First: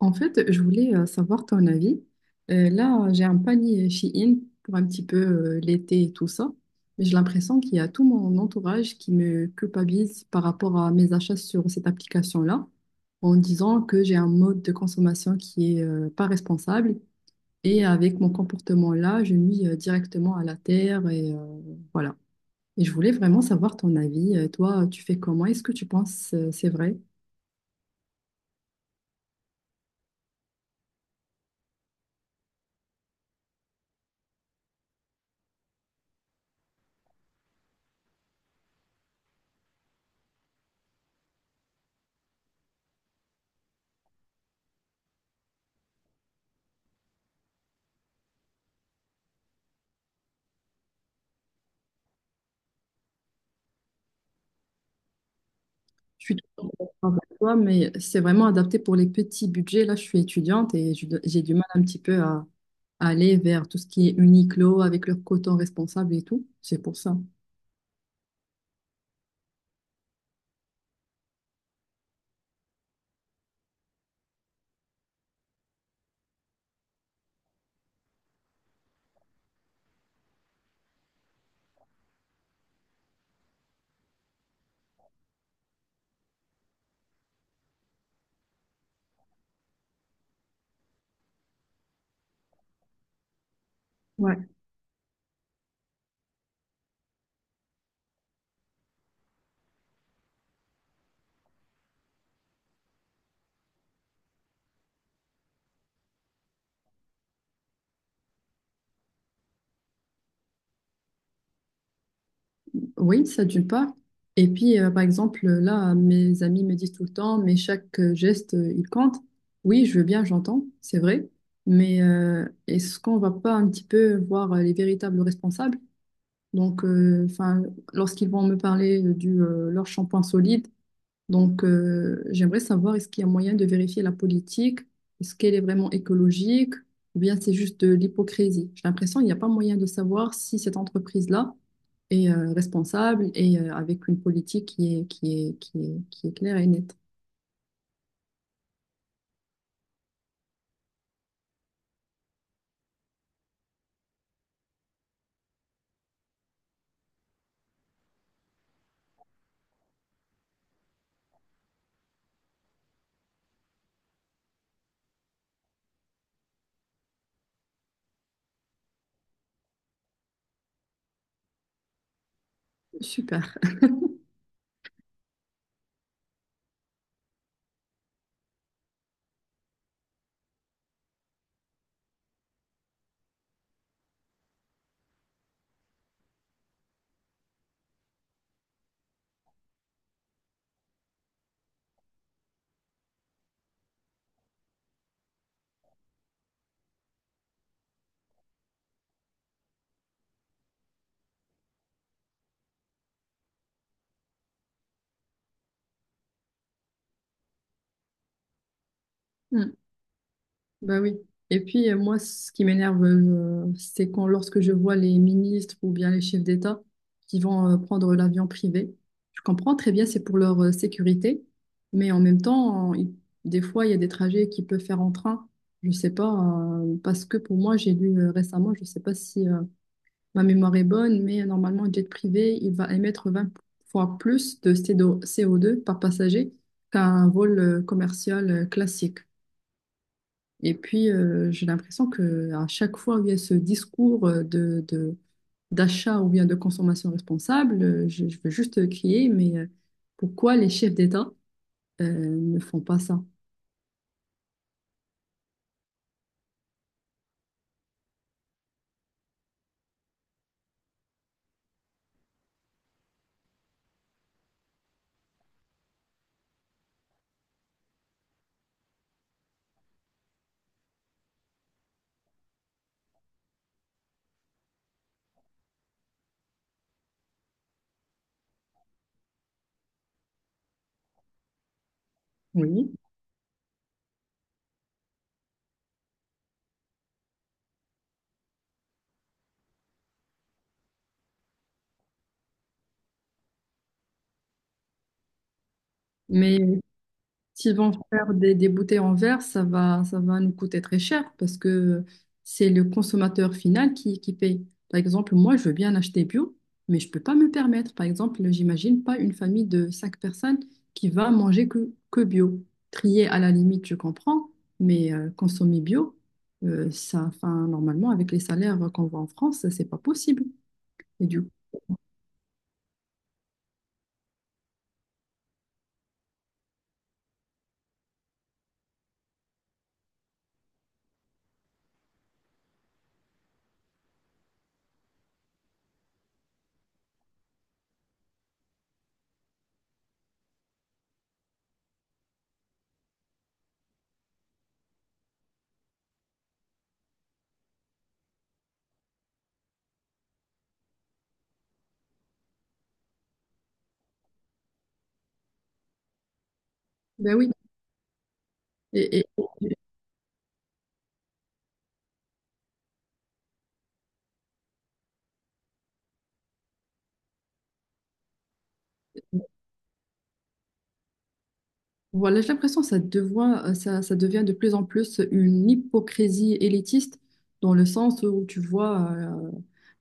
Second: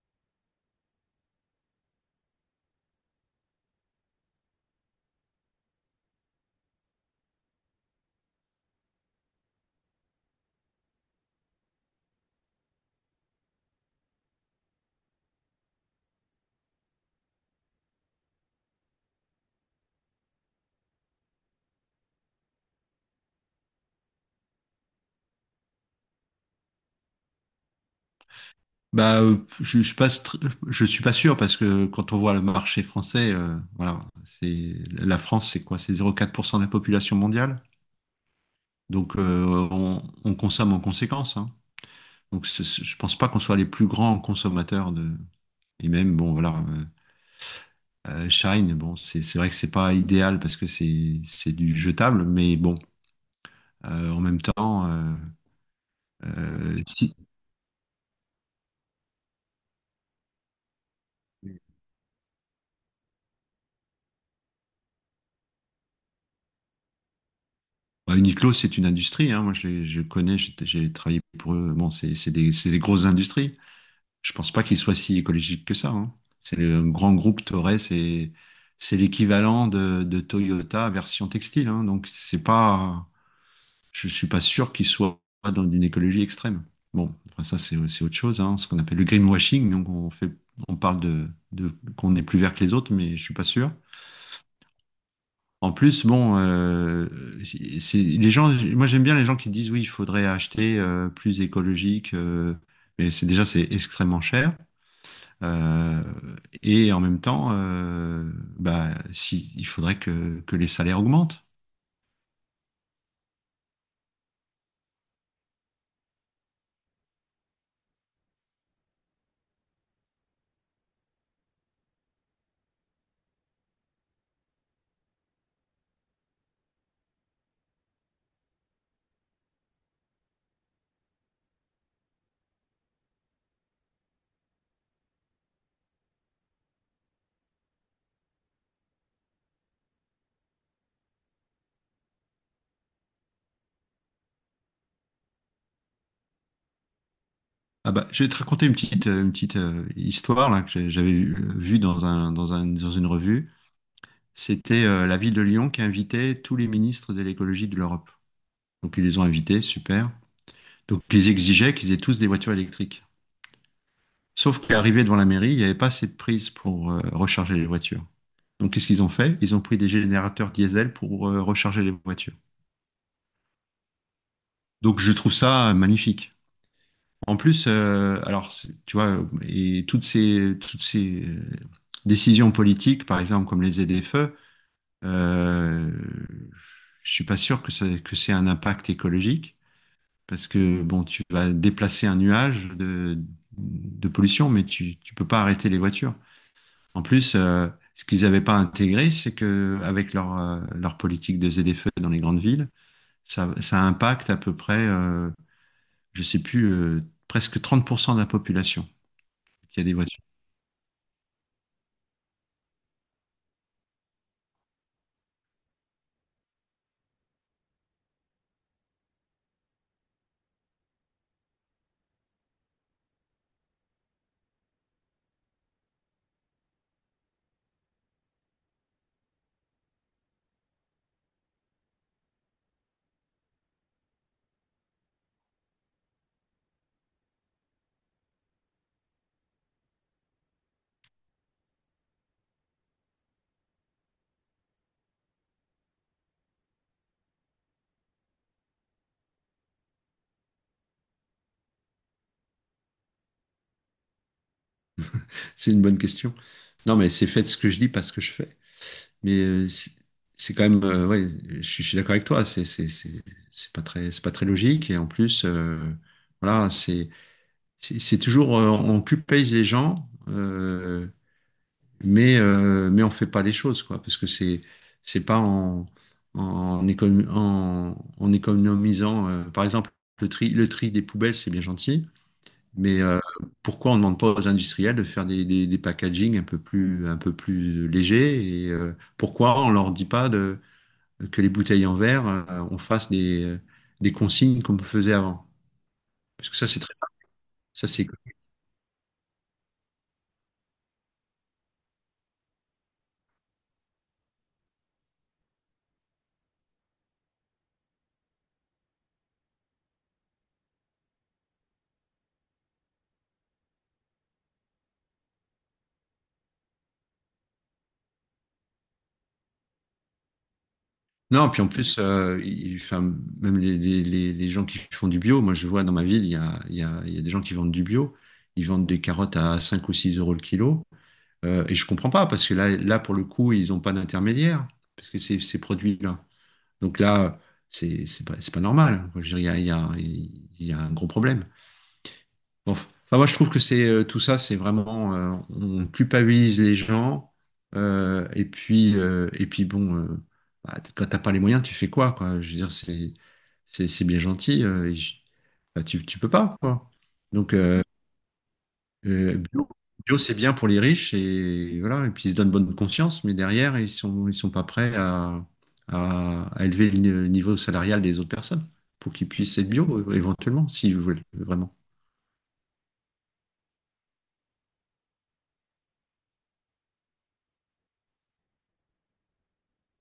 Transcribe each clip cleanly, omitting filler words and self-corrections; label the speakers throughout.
Speaker 1: En fait, je voulais savoir ton avis. Là, j'ai un panier Shein pour un petit peu l'été et tout ça, mais j'ai l'impression qu'il y a tout mon entourage qui me culpabilise par rapport à mes achats sur cette application-là, en disant que j'ai un mode de consommation qui est pas responsable et avec mon comportement-là, je nuis directement à la terre et voilà. Et je voulais vraiment savoir ton avis. Toi, tu fais comment? Est-ce que tu penses c'est vrai?
Speaker 2: Je passe, je suis pas sûr parce que quand on voit le marché français, voilà, c'est la France, c'est quoi? C'est zéro virgule quatre pour cent de la population mondiale. Donc, on consomme en conséquence, hein. Donc, je pense pas qu'on soit les plus grands consommateurs de. Et même, bon, voilà, Shine, bon, c'est vrai que c'est pas idéal parce que c'est du jetable, mais bon, en même temps,
Speaker 1: Je suis tout à fait d'accord
Speaker 2: si.
Speaker 1: avec toi, mais c'est vraiment adapté pour les petits budgets. Là, je suis étudiante et j'ai du mal un petit peu à aller vers tout ce qui est Uniqlo avec leur coton responsable et tout. C'est pour ça.
Speaker 2: Bah, Uniqlo, c'est une industrie, hein. Moi, je connais, j'ai travaillé pour eux. Bon, c'est des grosses industries. Je pense pas qu'il soit si écologique que ça, hein. C'est le grand groupe Toray, c'est l'équivalent de Toyota version textile, hein. Donc c'est pas, je suis pas sûr qu'il soit dans une écologie extrême. Bon, enfin, ça c'est autre chose, hein, ce qu'on appelle le greenwashing. Donc on fait, on parle de, qu'on est plus vert que les autres, mais je suis pas sûr.
Speaker 1: Ouais.
Speaker 2: En plus, bon, les gens. Moi j'aime bien les gens qui disent oui, il faudrait acheter plus écologique, mais c'est extrêmement cher. Euh, et en même temps, bah, si, il faudrait que les salaires augmentent.
Speaker 1: Oui, ça d'une part. Et puis, par exemple, là, mes amis me disent tout le temps, mais chaque geste, il compte. Oui, je veux bien, j'entends, c'est vrai. Mais est-ce qu'on va pas un petit peu voir les véritables responsables? Donc, enfin, lorsqu'ils vont me parler du leur shampoing solide. Donc, j'aimerais savoir, est-ce qu'il y a moyen de vérifier la politique? Est-ce qu'elle est vraiment écologique? Ou bien c'est juste de l'hypocrisie? J'ai l'impression qu'il n'y a pas moyen de savoir si cette entreprise-là est responsable et avec une politique qui est claire et nette.
Speaker 2: Ah bah, je vais te raconter une petite histoire là, que j'avais vue dans une revue. C'était la ville de Lyon qui invitait tous les ministres de l'écologie de l'Europe. Donc ils les ont invités, super. Donc ils exigeaient qu'ils aient tous des voitures électriques. Sauf qu'arrivé devant la mairie, il n'y avait pas assez de prise pour recharger les voitures. Donc qu'est-ce qu'ils ont fait? Ils ont pris des générateurs diesel pour recharger les voitures.
Speaker 1: Super.
Speaker 2: Donc je trouve ça magnifique. En plus, alors, tu vois, et toutes ces décisions politiques, par exemple, comme les ZFE, euh, je suis pas sûr que ça, que c'est un impact écologique, parce que, bon, tu vas déplacer un nuage de pollution, mais tu peux pas arrêter les voitures. En plus, ce qu'ils n'avaient pas intégré, c'est que avec leur, leur politique de ZFE dans les grandes villes, ça impacte à peu près, je sais plus, presque 30% de la population qu'il y a des voitures?
Speaker 1: Bah oui. Et puis, moi, ce qui m'énerve, c'est quand, lorsque je vois les ministres ou bien les chefs d'État qui vont prendre l'avion privé. Je comprends très bien, c'est pour leur sécurité, mais en même temps, des fois, il y a des trajets qu'ils peuvent faire en train. Je sais pas, parce que pour moi, j'ai lu récemment, je sais pas si ma mémoire est bonne, mais normalement, un jet privé, il va émettre 20 fois plus de CO2 par passager qu'un vol commercial classique. Et puis, j'ai l'impression que à chaque fois où il y a ce discours d'achat ou bien de consommation responsable, je veux juste crier, mais pourquoi les chefs d'État euh, ne font pas ça?
Speaker 2: C'est une bonne question. Non, mais c'est fait ce que je dis, pas ce que je fais. Mais c'est quand même, ouais, je suis d'accord avec toi. C'est pas très logique. Et en plus, voilà, c'est toujours on culpabilise les gens, mais on fait pas les choses quoi, parce que c'est pas en en économisant, par exemple, le tri des poubelles, c'est bien gentil.
Speaker 1: Oui.
Speaker 2: Mais pourquoi on ne demande pas aux industriels de faire des packagings un peu plus légers et pourquoi on ne leur dit pas de, que les bouteilles en verre, on fasse des consignes comme on faisait avant? Parce que
Speaker 1: Mais
Speaker 2: ça, c'est très simple.
Speaker 1: s'ils
Speaker 2: Ça,
Speaker 1: vont
Speaker 2: c'est...
Speaker 1: faire des bouteilles en verre, ça va nous coûter très cher parce que c'est le consommateur final qui paye. Par exemple, moi, je veux bien acheter bio, mais je ne peux pas me le permettre. Par exemple, j'imagine pas une famille de cinq personnes qui va manger que bio. Trier à la limite, je comprends, mais consommer bio, ça, enfin, normalement, avec les salaires qu'on voit en France, c'est pas possible. Et du coup,
Speaker 2: Non, puis en plus, enfin, même les gens qui font du bio, moi je vois dans ma ville, il y a des gens qui vendent du bio, ils vendent des carottes à 5 ou 6 euros le kilo. Et je comprends pas, parce que là pour le coup, ils n'ont pas d'intermédiaire, parce que c'est ces produits-là. Donc là, c'est pas normal. Je veux dire, il y a un gros problème. Bon, enfin, moi, je trouve que c'est tout ça, c'est vraiment, on culpabilise les gens. Et puis bon, bah, quand t'as pas les moyens, tu fais quoi, quoi? Je veux dire, c'est c'est bien gentil. Bah, tu peux pas, quoi.
Speaker 1: ben oui.
Speaker 2: Donc,
Speaker 1: Et, et-
Speaker 2: euh, bio, bio, c'est bien pour les riches et voilà, et puis ils se donnent bonne conscience, mais derrière, ils sont pas prêts à, à élever le niveau salarial des autres personnes pour qu'ils puissent être bio éventuellement, s'ils veulent vraiment.
Speaker 1: Voilà, j'ai l'impression que ça devient de plus en plus une hypocrisie élitiste, dans le sens où tu vois euh,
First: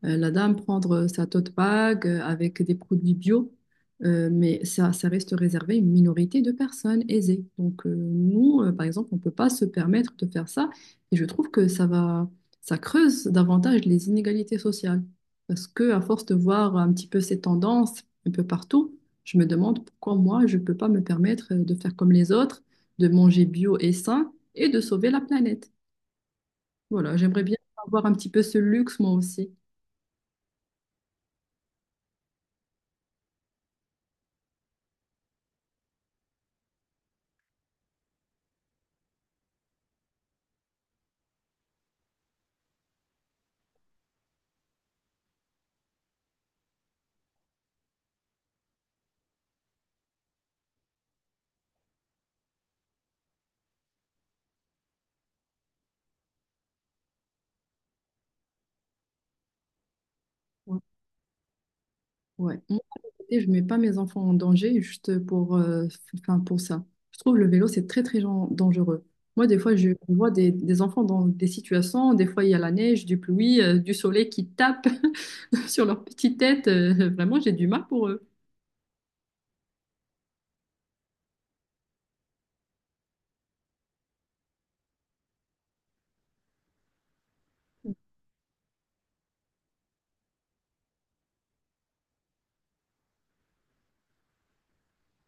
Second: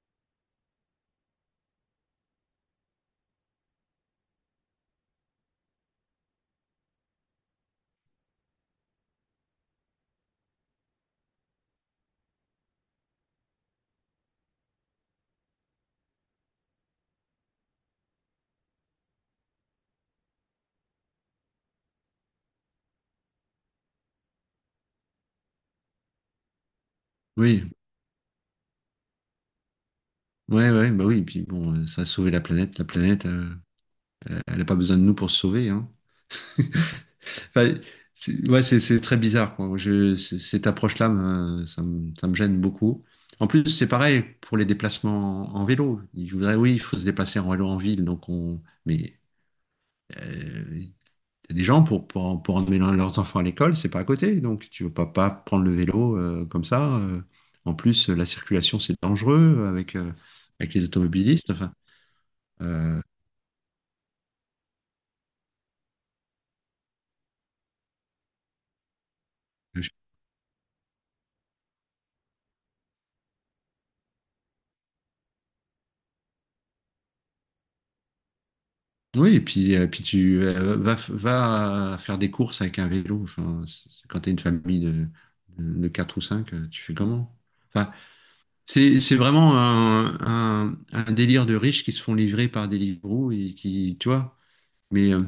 Speaker 1: euh, la dame prendre sa tote bag avec des produits bio, mais ça reste réservé à une minorité de personnes aisées. Donc nous, par exemple, on ne peut pas se permettre de faire ça et je trouve que ça creuse davantage les inégalités sociales parce que à force de voir un petit peu ces tendances un peu partout, je me demande pourquoi moi, je ne peux pas me permettre de faire comme les autres, de manger bio et sain et de sauver la planète. Voilà, j'aimerais bien
Speaker 2: Oui,
Speaker 1: avoir un petit peu ce luxe moi aussi.
Speaker 2: ouais, ouais, bah oui, et puis bon, ça a sauvé la planète. La planète, elle n'a pas besoin de nous pour se sauver, hein. Enfin, ouais, c'est très bizarre, quoi. Cette approche-là, ça ça me gêne beaucoup. En plus, c'est pareil pour les déplacements en vélo. Je voudrais, oui, il faut se déplacer en vélo en ville, donc on, mais euh, t'as des gens pour, pour emmener leurs enfants à l'école, c'est pas à côté, donc tu veux pas prendre le vélo comme ça, En plus, la circulation, c'est dangereux avec, avec
Speaker 1: Ouais.
Speaker 2: les automobilistes. Enfin,
Speaker 1: Ouais. Moi, à
Speaker 2: euh,
Speaker 1: côté, je ne mets pas mes enfants en danger juste pour, enfin, pour ça. Je trouve le vélo, c'est très, très dangereux. Moi, des fois, je
Speaker 2: je
Speaker 1: vois des enfants dans des situations, des fois, il y a la neige, du pluie, du soleil qui tape sur leur petite tête. Vraiment, j'ai du mal pour eux.
Speaker 2: oui, et puis, puis tu va faire des courses avec un vélo. Enfin, quand tu as une famille de 4 ou 5, tu fais comment? Enfin, c'est vraiment un délire de riches qui se font livrer par Deliveroo et qui, tu vois, mais, euh,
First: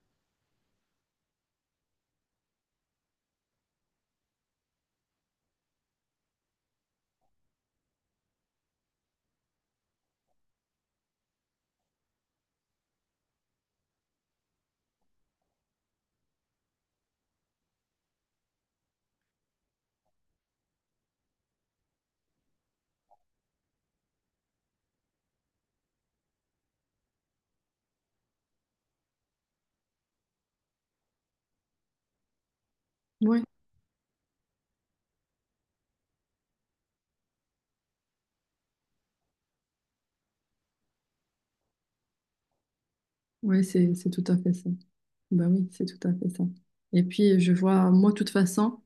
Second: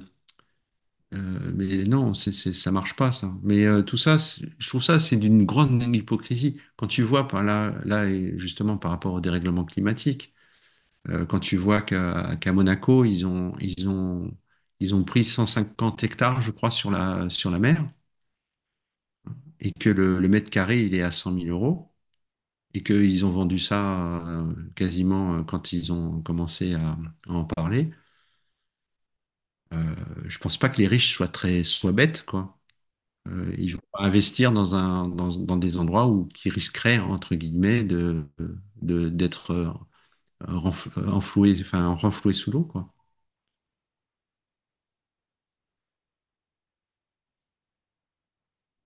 Speaker 2: mais non, ça marche pas, ça. Mais tout ça, je trouve ça, c'est d'une grande hypocrisie. Quand tu vois par là, là, et justement par rapport au dérèglement climatique, quand tu vois qu'à Monaco, ils ont pris 150 hectares, je crois, sur la mer, et que le mètre carré, il est à 100 000 euros, et qu'ils ont vendu ça quasiment quand ils ont commencé à en parler. Euh, je pense pas que les riches soient très, soient bêtes, quoi.
Speaker 1: Ouais,
Speaker 2: Ils vont pas investir dans un, dans des endroits où qui risqueraient, entre guillemets, de, d'être enfloué, enfin, renfloué sous l'eau, quoi.
Speaker 1: ouais, c'est tout à fait ça. Bah oui, c'est tout à fait ça. Et puis, je vois, moi, de toute façon,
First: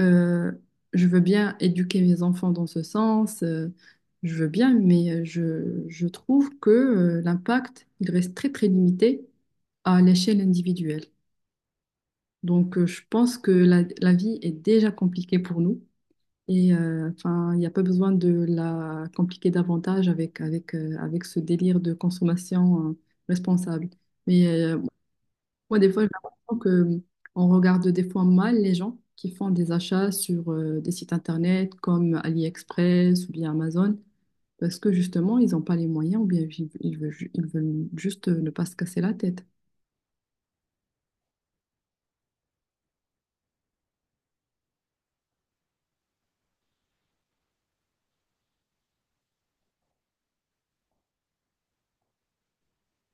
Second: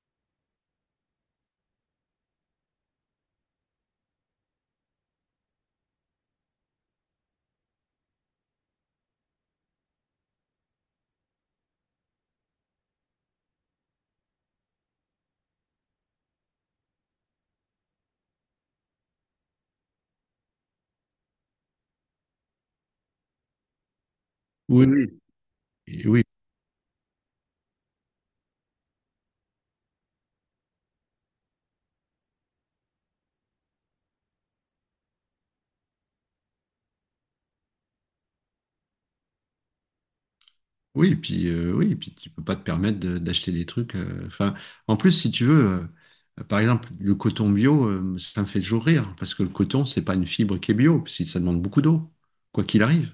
Speaker 1: euh, je veux bien éduquer mes enfants dans ce sens, je veux bien, mais je trouve que l'impact, il reste très, très limité à l'échelle individuelle. Donc, je pense que la vie est déjà compliquée pour nous. Et enfin, il n'y a pas besoin de la compliquer davantage avec ce délire de consommation responsable. Mais
Speaker 2: Oui, oui.
Speaker 1: moi, des fois,
Speaker 2: Et
Speaker 1: j'ai
Speaker 2: oui,
Speaker 1: l'impression que hum, on regarde des fois mal les gens qui font des achats sur des sites internet comme AliExpress ou bien Amazon parce que justement, ils n'ont pas les moyens ou bien ils veulent juste ne pas se casser la tête.
Speaker 2: oui, et puis tu peux pas te permettre d'acheter des trucs. Enfin, en plus, si tu veux, par exemple, le coton bio, ça me fait toujours rire, parce que le coton, c'est pas une fibre qui est bio, parce ça demande beaucoup d'eau, quoi qu'il arrive.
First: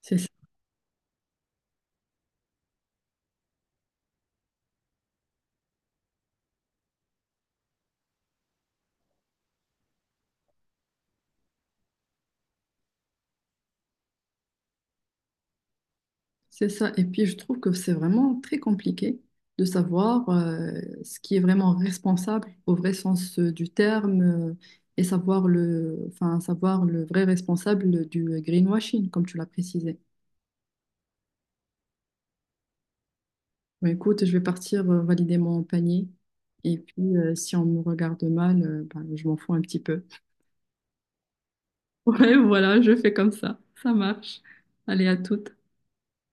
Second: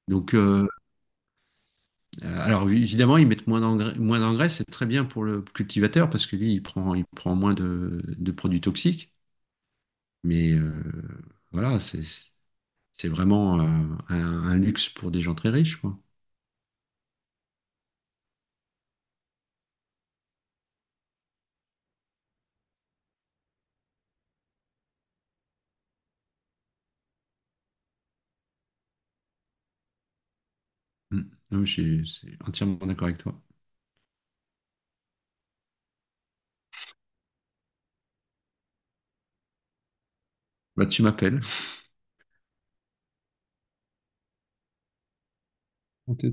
Speaker 1: C'est ça.
Speaker 2: Donc, alors oui, évidemment, ils mettent moins d'engrais, c'est très bien pour le cultivateur parce que lui, il prend moins de produits toxiques. Mais voilà, c'est vraiment un, un luxe pour des gens très riches, quoi.
Speaker 1: C'est ça. Et puis, je trouve que c'est vraiment très compliqué de savoir ce qui est vraiment responsable au vrai sens du terme et savoir le vrai responsable du greenwashing, comme tu l'as précisé.
Speaker 2: Mm. Non, mais je suis entièrement d'accord avec toi.
Speaker 1: Bah, écoute, je vais partir valider mon panier. Et puis, si on me regarde mal, bah, je m'en fous un petit peu.
Speaker 2: Bah, tu m'appelles.
Speaker 1: Ouais, voilà, je fais comme ça. Ça marche. Allez, à toutes.
Speaker 2: On te